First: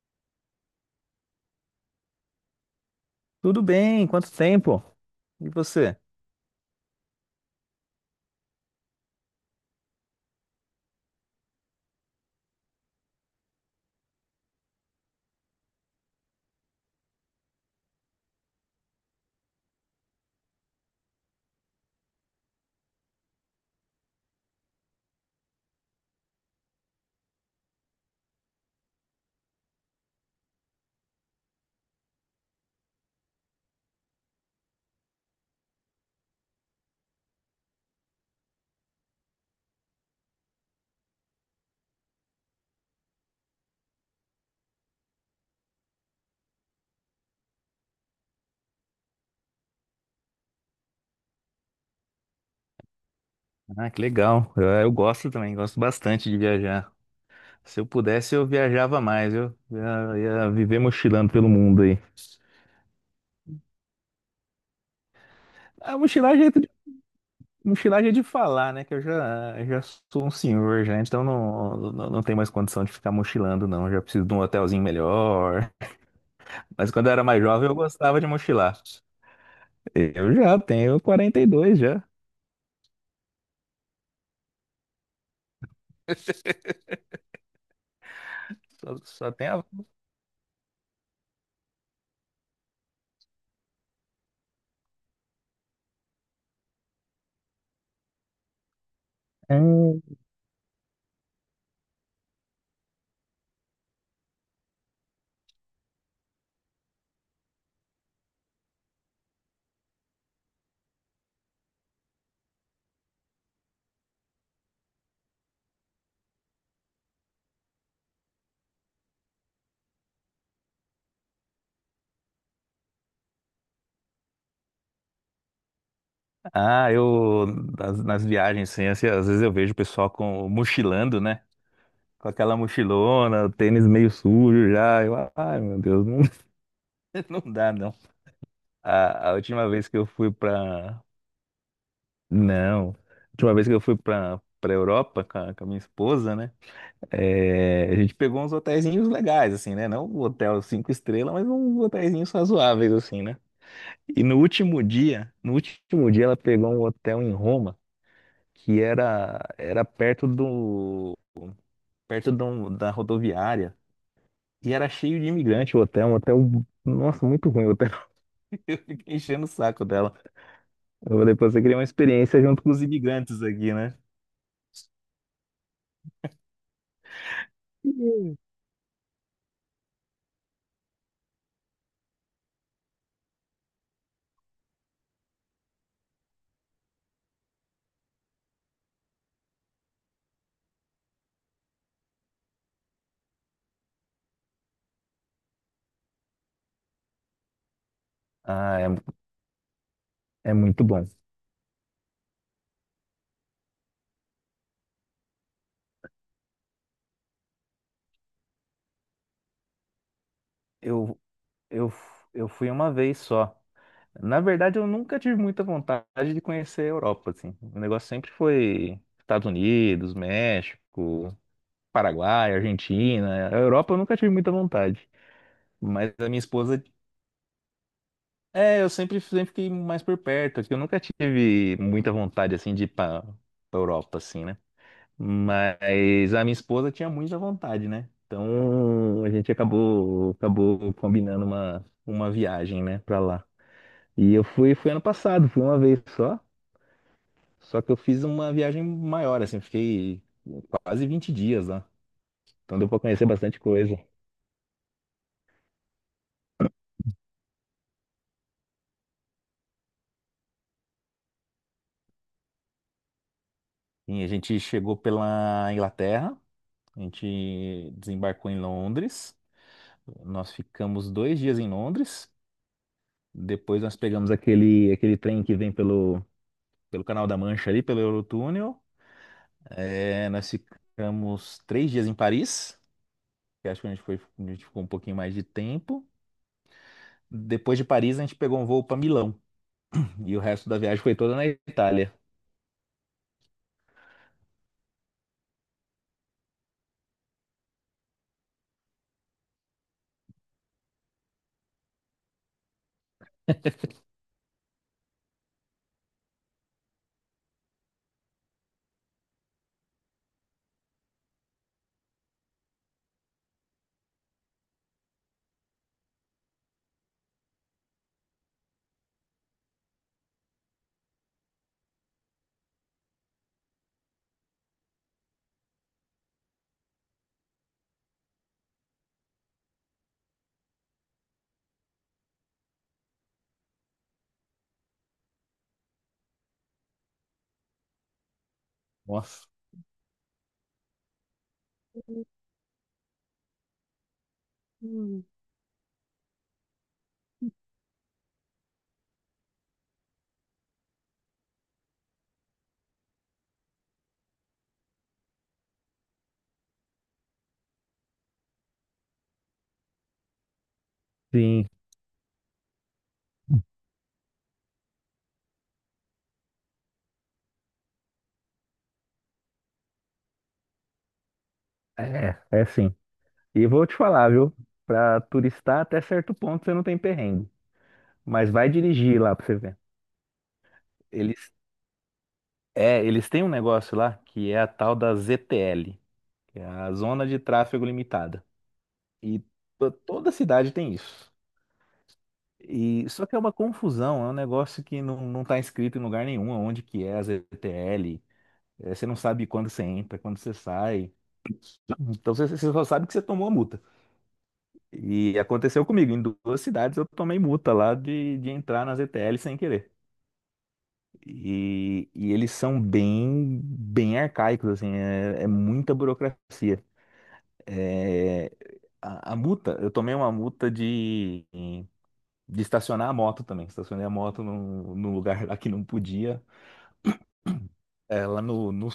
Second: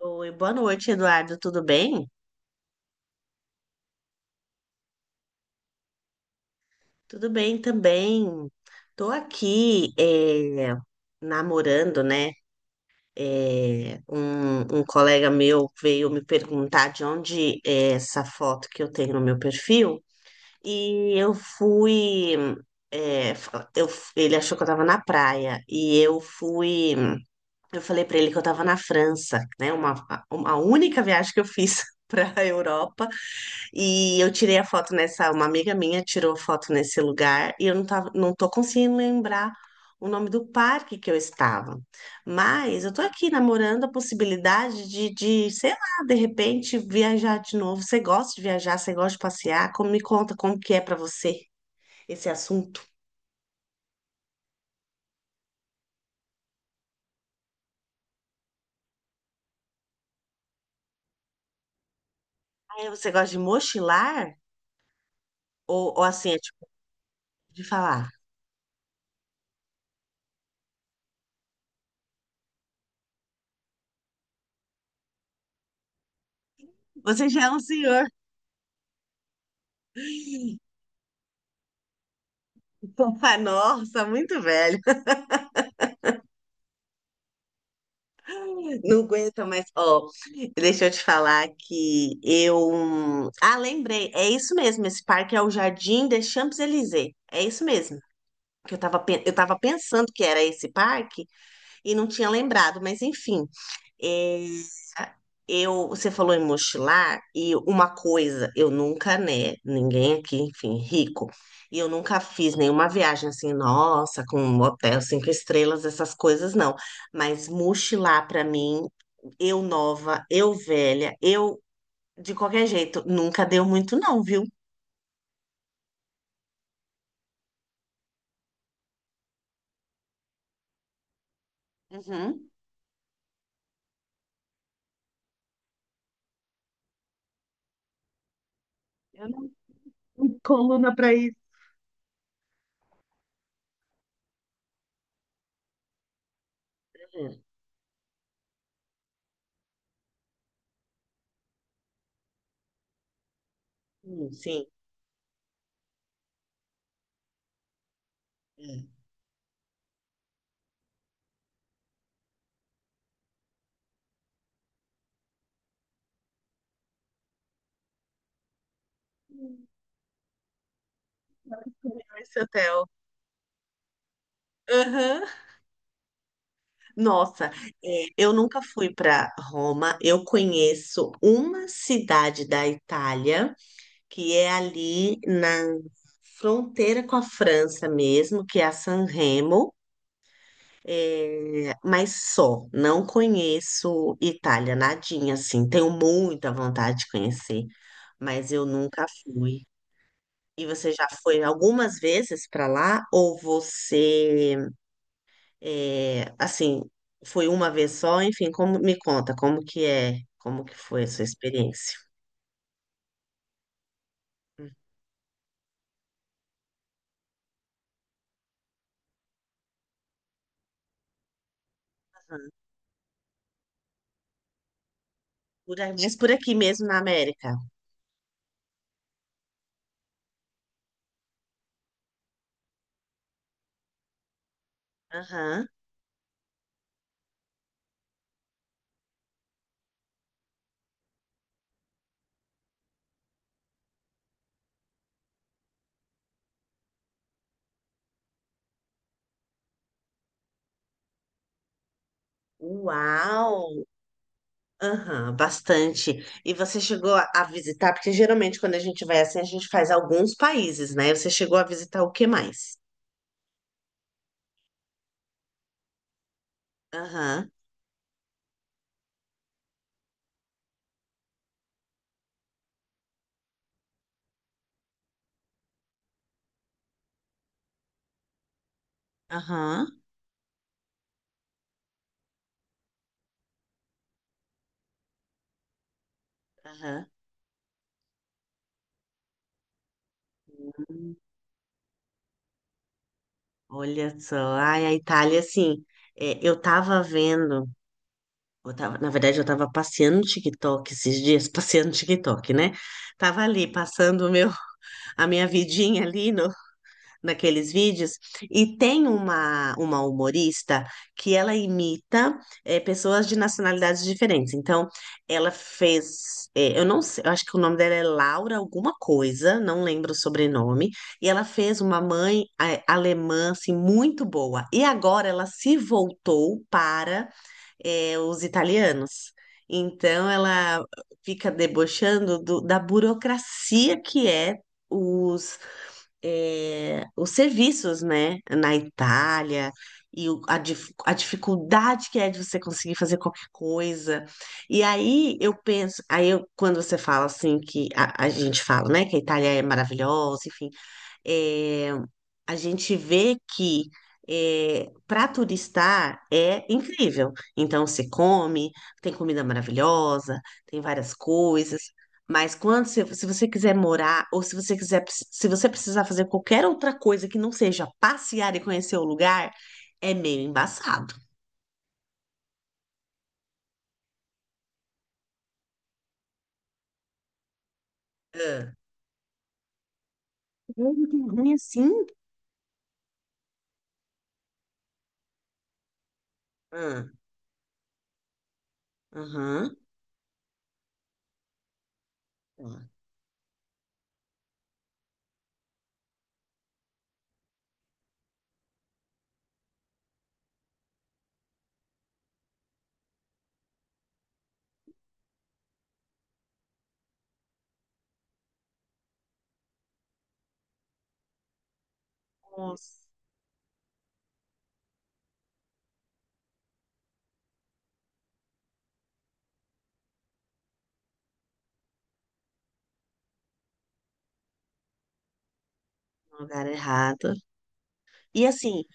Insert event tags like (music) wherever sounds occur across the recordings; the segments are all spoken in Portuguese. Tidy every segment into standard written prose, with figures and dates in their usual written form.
Oi, boa noite, Eduardo. Tudo bem? Tudo bem? Quanto tempo? E você? Tudo bem também. Tô aqui namorando, né? Um colega meu veio me perguntar de onde é essa foto que eu tenho no meu perfil e eu fui. é, eu- Ele achou que eu tava na praia e eu fui. Eu falei pra ele que eu tava na França, né? Uma única viagem que eu fiz (laughs) para a Europa. E eu tirei a foto nessa, uma amiga minha tirou foto nesse lugar e eu não tô conseguindo lembrar o nome do parque que eu estava. Mas eu tô aqui namorando a possibilidade de sei lá, de repente viajar de novo. Você gosta de viajar, você gosta de passear? Como, me conta como que é pra você esse assunto? Ah, que legal. Eu gosto também, gosto bastante de viajar. Se eu pudesse, eu viajava mais, eu ia viver mochilando pelo mundo aí. Ah, é, você gosta de mochilar A ou assim, é mochilagem é jeito tipo de, de mochilar falar? é de falar, né? Que eu já sou um senhor já, então não tenho mais condição de ficar mochilando, não. Já preciso de um hotelzinho melhor. Mas quando eu era Você mais já é um jovem, eu senhor. gostava de mochilar. Eu já tenho 42 já. (laughs) Nossa, muito velho. (laughs) Só, Não só aguento, tenho mas, ó, deixa eu te falar que eu. Ah, lembrei, é isso mesmo, esse parque é o Jardim des Champs-Élysées, é isso mesmo. Que eu tava, eu a. tava pensando que era esse parque e não tinha lembrado, mas enfim. É, eu, você falou em mochilar, e uma coisa, eu nunca, né, ninguém aqui, enfim, rico, e eu nunca fiz nenhuma viagem assim, nossa, com um hotel cinco estrelas, essas coisas, não. Mas mochilar pra mim, eu nova, eu velha, eu de qualquer jeito, nunca deu muito não, viu? Ah, eu nas viagens, assim, às vezes eu vejo o pessoal com mochilando, né? Com Uhum. aquela mochilona, o tênis meio sujo já. Ai, meu Deus, não, (laughs) não dá não. Eu A não última vez que eu fui tenho (laughs) coluna pra. pra isso. Não. A última vez que eu fui pra, Europa com a minha esposa, né? Hum, É, a gente pegou uns hotelzinhos legais, assim, né? Não um hotel cinco estrelas, mas uns hotelzinhos razoáveis, assim, né? E no sim. último dia, no último dia ela pegou um hotel em Roma, que Hum. era perto do, da rodoviária. E era cheio de imigrante o hotel, um hotel, nossa, muito ruim o hotel. (laughs) Fiquei enchendo o saco dela. Eu falei, pô, você queria uma Esse experiência junto com os hotel. imigrantes aqui, né? Aham. Nossa, é, eu Sim. nunca fui para Roma. Eu conheço uma cidade da Itália que é ali na fronteira com a França mesmo, que é a San Remo. É, mas só, não conheço Itália, nadinha assim. Tenho muita vontade de conhecer, mas eu Ah, é, nunca fui. é E muito você já bom. foi algumas vezes para lá? Ou você, é, assim, foi uma vez só? Enfim, como, me conta, como que é, como que foi a Eu, sua eu, experiência? eu fui uma vez só. Na verdade, eu nunca tive muita vontade de conhecer a Europa, assim. O negócio sempre foi Estados Unidos, México, Aham. Paraguai, Argentina. A Europa eu nunca tive muita vontade. Por aí, Mas mas a por minha aqui esposa mesmo na América. é, eu sempre, sempre fiquei mais por perto, que eu nunca tive muita vontade, assim, de ir pra Europa, assim, né? Aham. Mas a minha esposa tinha muita vontade, né? Então a gente acabou combinando uma viagem, né, pra lá. E eu fui ano passado, fui uma vez só, só que eu fiz uma viagem maior, assim, fiquei quase 20 dias lá. Então deu pra conhecer bastante Uau! coisa. Aham, bastante. E você chegou a visitar, porque geralmente quando a gente vai assim, a gente faz alguns países, né? Você chegou a visitar o que mais? E a gente chegou pela Inglaterra, a Aham. gente desembarcou em Londres. Nós ficamos 2 dias em Londres. Depois nós pegamos aquele, aquele trem que vem pelo Canal da Mancha ali, pelo Eurotúnel. Aham. É, nós ficamos 3 dias em Paris, que acho que a gente ficou um pouquinho mais de tempo. Aham. Depois de Paris, a gente pegou um voo para Milão. E o resto da viagem foi Hum, toda na Itália. olha só, ai, a Itália, assim, é, eu tava vendo, eu tava, na verdade, eu tava passeando no TikTok esses dias, (laughs) passeando no TikTok, né? Tava ali, passando o meu, a minha vidinha ali no, naqueles vídeos. E tem uma humorista que ela imita pessoas de nacionalidades diferentes. Então, ela fez, eu não sei, eu acho que o nome dela é Laura alguma coisa, não lembro o sobrenome. E ela fez uma mãe alemã, assim, muito boa. E agora ela se voltou para os italianos. Então, ela fica debochando da burocracia que os é, os serviços, né, na Nossa. Itália, e a dificuldade que é de você conseguir fazer qualquer coisa. E aí eu penso, quando você fala assim, que a gente fala, né, que a Itália é maravilhosa, enfim, é, a gente vê que para turistar é incrível. Então, você come, tem comida maravilhosa, tem várias Sim, coisas. Mas quando você, se você quiser morar, ou se você quiser, se você precisar fazer qualquer outra coisa que não seja passear e conhecer o lugar, é meio embaçado. é sim. E vou te falar, viu? Pra turistar até certo ponto você não tem perrengue. Mas vai Ah. dirigir lá pra você ver. Ele tem Eles ruim assim? eles têm um negócio lá que é a tal da ZTL, que é a Ah, Zona de Tráfego Limitada. E aham. Toda cidade tem isso. Ah. E só que é uma confusão, é um negócio que não tá escrito em lugar nenhum onde que é a ZTL. É, você não sabe quando você entra, quando você sai. Então você só sabe que você tomou a multa. E aconteceu comigo, em duas cidades eu tomei multa lá de entrar na ZTL sem querer. E eles são Nossa, bem, bem arcaicos, assim, é muita burocracia. É, a multa, eu tomei uma multa de estacionar a moto também. Estacionei a moto num lugar (laughs) lá que não no podia. lugar errado. É, lá E no, assim, no,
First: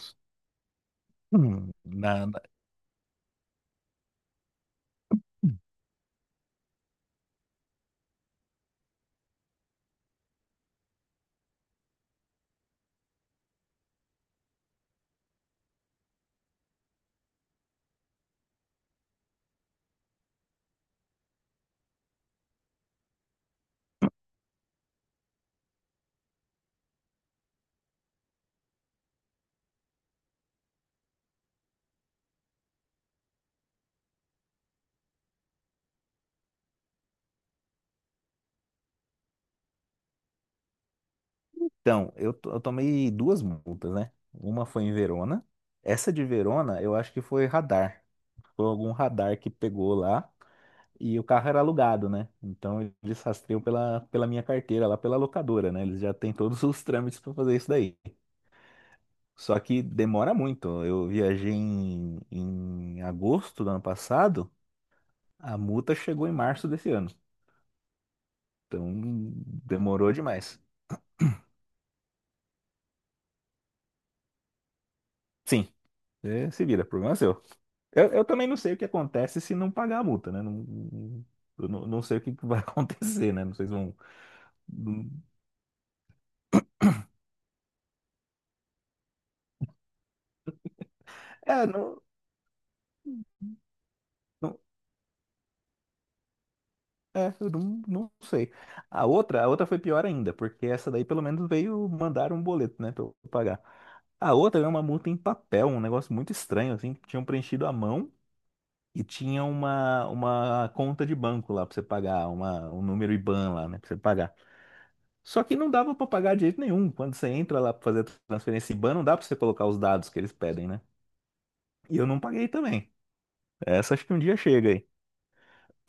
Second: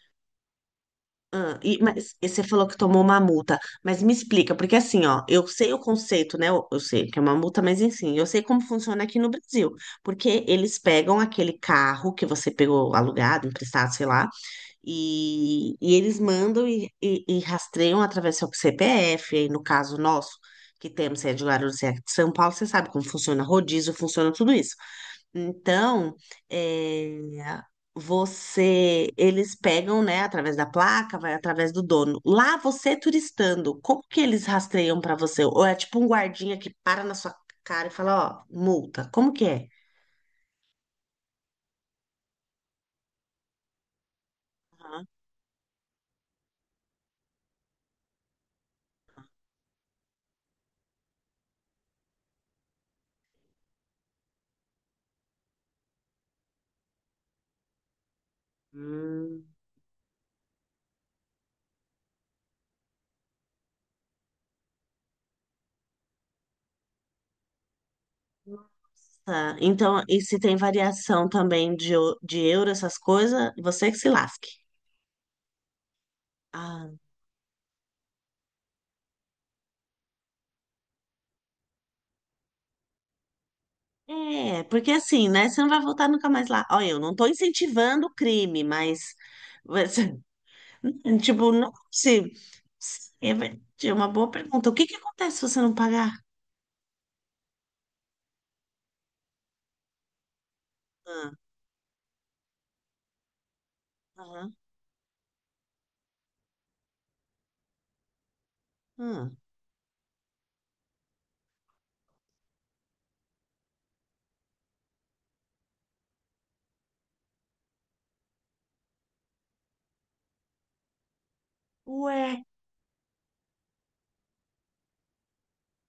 ah, e, (clears throat) mas na, e na- você falou que tomou uma multa, mas me explica, porque assim, ó, eu sei o conceito, né? Eu sei que é uma multa, mas enfim, eu sei como funciona aqui no Brasil, porque eles pegam aquele carro que você pegou alugado, emprestado, sei lá. E, e rastreiam através do CPF, aí no caso nosso, que temos sede de Guarulhos e aqui de São Paulo, você sabe como funciona rodízio, funciona tudo isso. Então, é, você, eles pegam, né, através da placa, vai através do dono. Lá você turistando, como que eles rastreiam para você? Ou é tipo um guardinha que para na sua cara e fala, ó, multa, como que é? Então, eu tomei duas multas, né? Uma foi em Verona. Essa de Verona, eu acho que foi radar. Foi algum radar que pegou lá e o carro era alugado, né? Então eles rastreiam pela minha carteira, lá pela locadora, né? Eles já têm todos (laughs) os trâmites para fazer isso daí. Hum. Só que demora muito. Eu viajei em agosto do ano passado, a multa chegou em março desse ano. Então Tá, então, demorou e se tem demais. variação também de euro, essas coisas, você que se lasque. Sim, é, se vira, Ah, problema é seu. Eu também não sei o que acontece se não pagar a multa, né? Não, eu não sei o que que vai (laughs) acontecer, né? Não sei se vão. é, porque assim, né? Você não vai voltar nunca mais lá. Olha, eu não tô incentivando o crime, mas. você- (laughs) Tipo, não, É, se. É uma boa não. pergunta. O que que acontece se você não pagar? É, eu não sei. A outra foi pior ainda, porque essa daí pelo Ah, menos veio mandar um boleto, né, pra eu pagar. A aham, outra é uma multa em papel, um negócio muito estranho, assim, que tinham preenchido à mão e ah. tinha uma conta de banco lá pra você pagar, um número IBAN lá, né, pra você pagar. Só que não dava pra pagar de jeito nenhum. Quando você entra lá pra fazer a transferência IBAN, não dá pra você colocar os dados que eles pedem, né? E eu Ué, não paguei também. Essa acho que um dia chega aí.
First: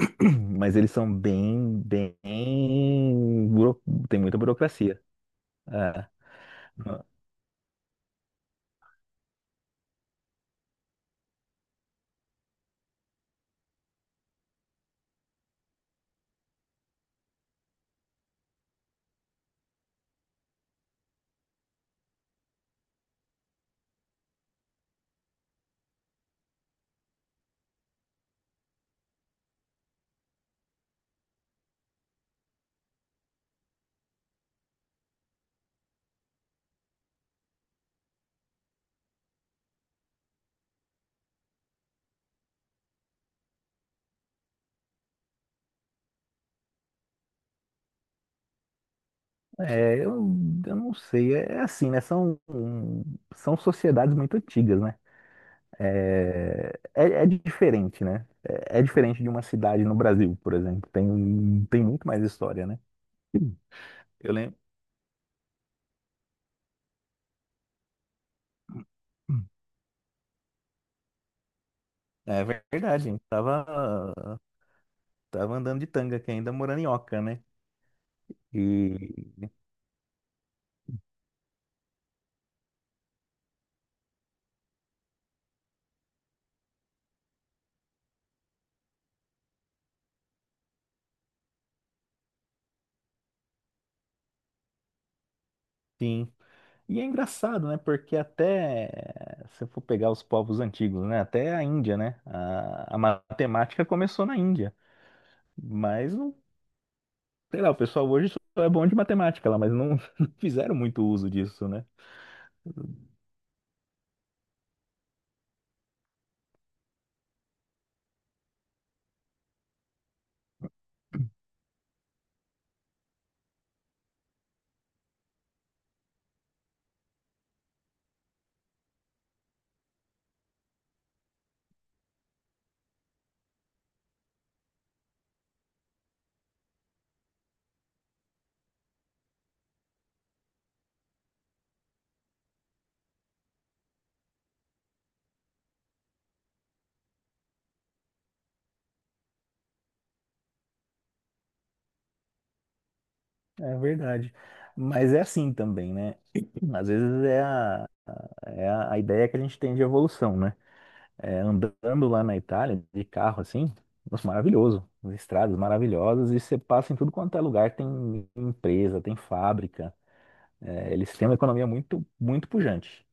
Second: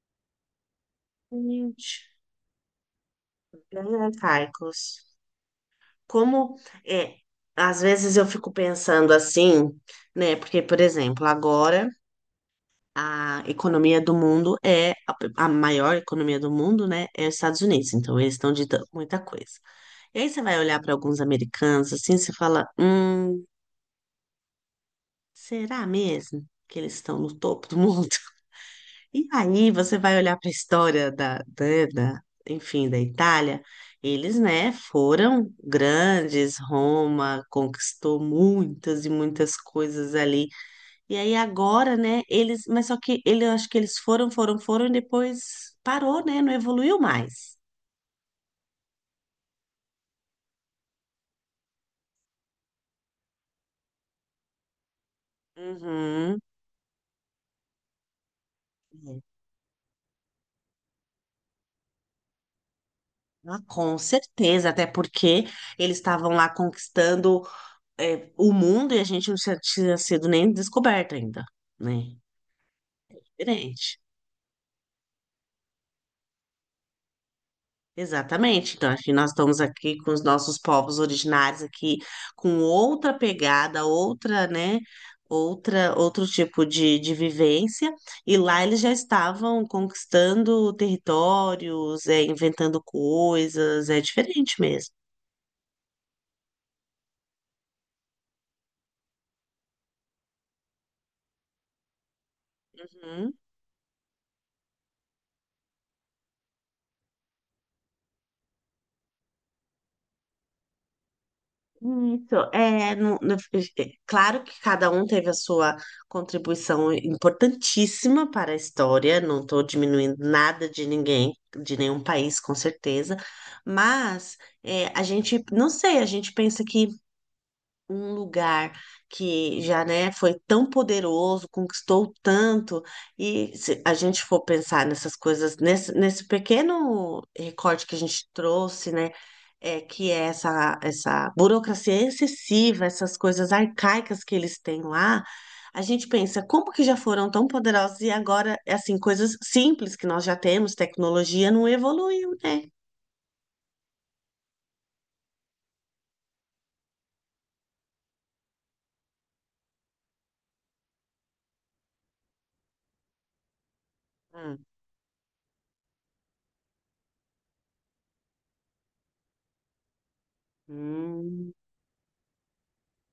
(clears throat) Mas eles são bem, gente. bem. Bem Tem muita burocracia. Carcos. É, Como. É, às vezes eu fico pensando assim, né? Porque, por exemplo, agora, a economia do mundo é a maior economia do mundo, né? É os Estados Unidos. Então eles estão ditando muita coisa. E aí você vai olhar para alguns americanos assim, você fala, será mesmo que eles estão no topo do mundo? (laughs) E aí você vai olhar para a história da enfim, da Itália. Eles, né, foram grandes, Roma conquistou muitas e muitas coisas ali e aí agora, né, eles, mas só que ele, eu acho que eles foram e depois parou, né, não evoluiu mais. é, eu não sei. É assim, né? São sociedades muito antigas, né? Uhum. É, é diferente, né? É É. diferente de uma cidade no Brasil, por exemplo. Tem muito mais história, né? Sim. Ah, com Eu lembro. certeza, até porque eles estavam lá conquistando, é, o mundo e a gente não tinha sido nem descoberto ainda, né? É verdade, a gente Diferente. tava andando de tanga aqui ainda, morando em Oca, né? Exatamente. Então, acho que nós E estamos aqui com os nossos povos originários aqui, com outra pegada, outra, né, outra, outro tipo de vivência, e lá eles já estavam conquistando territórios, é, inventando coisas, é diferente mesmo. Sim. E é engraçado, né? Porque até se eu for pegar os povos antigos, né? Até a Índia, né? A Uhum. matemática começou na Índia. Mas, sei lá, o pessoal hoje só é bom de matemática lá, mas não, (laughs) não fizeram muito uso disso, né? Isso, é, é, é, claro que cada um teve a sua contribuição importantíssima para a história, não estou diminuindo nada de ninguém, de nenhum país, com certeza, mas é, a gente, não sei, a gente pensa que um lugar que já, né, foi tão poderoso, conquistou tanto, e se a gente for pensar nessas coisas, nesse pequeno recorte que a gente trouxe, né, é, que é essa burocracia excessiva, essas coisas arcaicas que eles têm lá, a gente pensa, como que já foram tão poderosos e agora, assim, coisas simples que nós já temos, tecnologia não evoluiu, né? É verdade. Mas é assim também, né? Às vezes é a ideia que a gente tem de evolução, né? Andando lá na Itália, de carro assim, nossa, Hum, maravilhoso. As estradas maravilhosas e você passa em tudo quanto é lugar, tem empresa, tem fábrica. É, eles têm uma hum, economia muito, muito pujante.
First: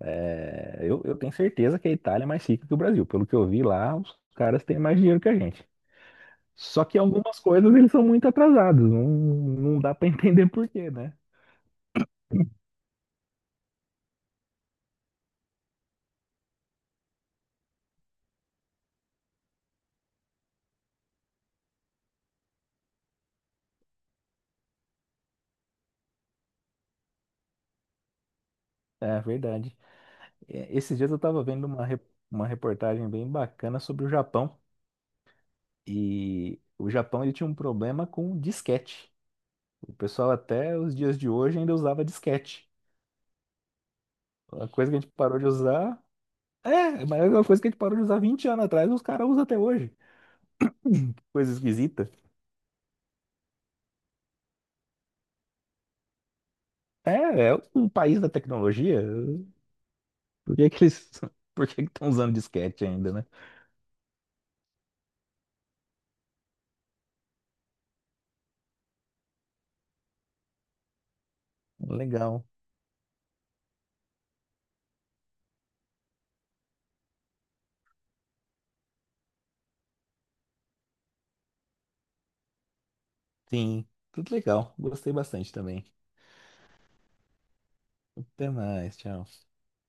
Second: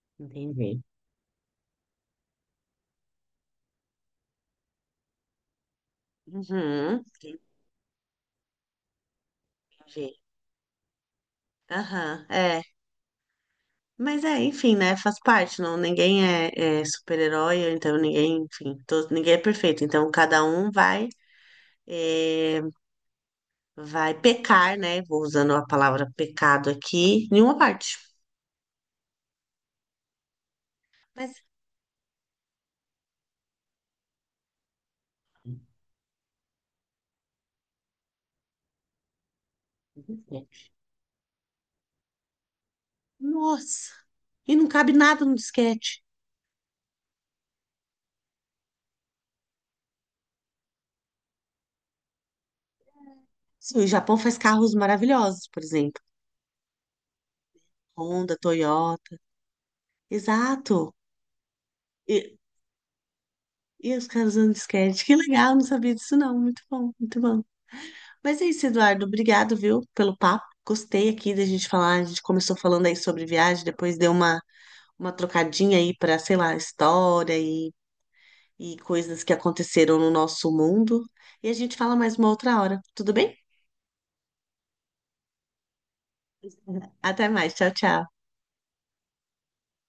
É, entendi. eu tenho certeza que a Itália é mais rica que o Brasil. Pelo que eu vi lá, os caras têm mais dinheiro que a gente. Só que Uhum, algumas coisas eles são muito atrasados, não dá para (laughs) entendi. entender por quê, né? Aham, é. Mas é, enfim, né? Faz parte, não, ninguém é, é super-herói, ou então ninguém, enfim, todo, ninguém é perfeito. Então cada um vai, é, vai pecar, né? Vou usando a palavra pecado aqui, em uma parte. É verdade. Esses dias eu estava vendo uma reportagem bem bacana sobre o Japão. E o Japão ele tinha um problema com disquete. O pessoal Mas até os dias de hoje ainda usava disquete. nossa! E não Uma coisa cabe que a gente nada no parou de disquete. usar. É, mas é uma coisa que a gente parou de usar 20 anos atrás, os caras usam até hoje. Coisa esquisita. Sim, o Japão faz carros maravilhosos, por exemplo. É é um país da Honda, tecnologia. Toyota. Por que que Exato. eles, (laughs) por que que estão usando E, disquete ainda, né? e os caras usando disquete. Que legal, não sabia disso não. Muito bom, muito bom. Mas é isso, Eduardo. Obrigado, viu, pelo papo. Gostei aqui da gente falar. A gente Legal. começou falando aí sobre viagem, depois deu uma trocadinha aí para, sei lá, história e coisas que aconteceram no nosso mundo. E a gente fala mais uma outra hora. Tudo bem? Sim, tudo legal. Gostei bastante também. Até mais. Tchau, tchau. Até mais, tchau.